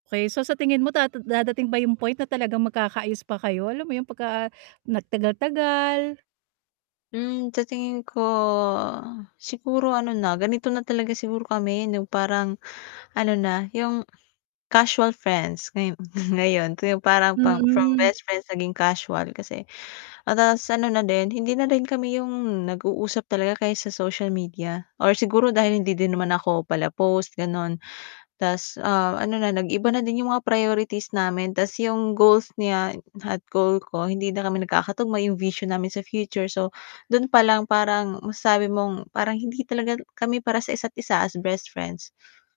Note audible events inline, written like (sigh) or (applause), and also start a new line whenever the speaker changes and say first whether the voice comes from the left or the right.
right: Okey, so sa tingin mo da dadating ba yung point na talagang magkakaayos pa kayo, alam mo yung pagka nagtagal-tagal.
left: Mm, sa tingin ko siguro ano na, ganito na talaga siguro kami yung parang ano na yung, casual friends ngayo (chuckles) ngayon. Yung parang pang from
right: Mm.
left: best friends naging casual kasi ano ta's ano na din hindi na din kami yung nag-uusap talaga o kaya sa social media or siguro dahil hindi din naman ako pala post gano'n. Ta's, ah, ano na nag-iba na din yung mga priorities namin ta's yung goals niya at goal ko hindi na kami nagkakatugma- yung vision namin sa future- so do'n palang parang masasabi mong parang hindi talaga kami para sa isa't isa as best friends.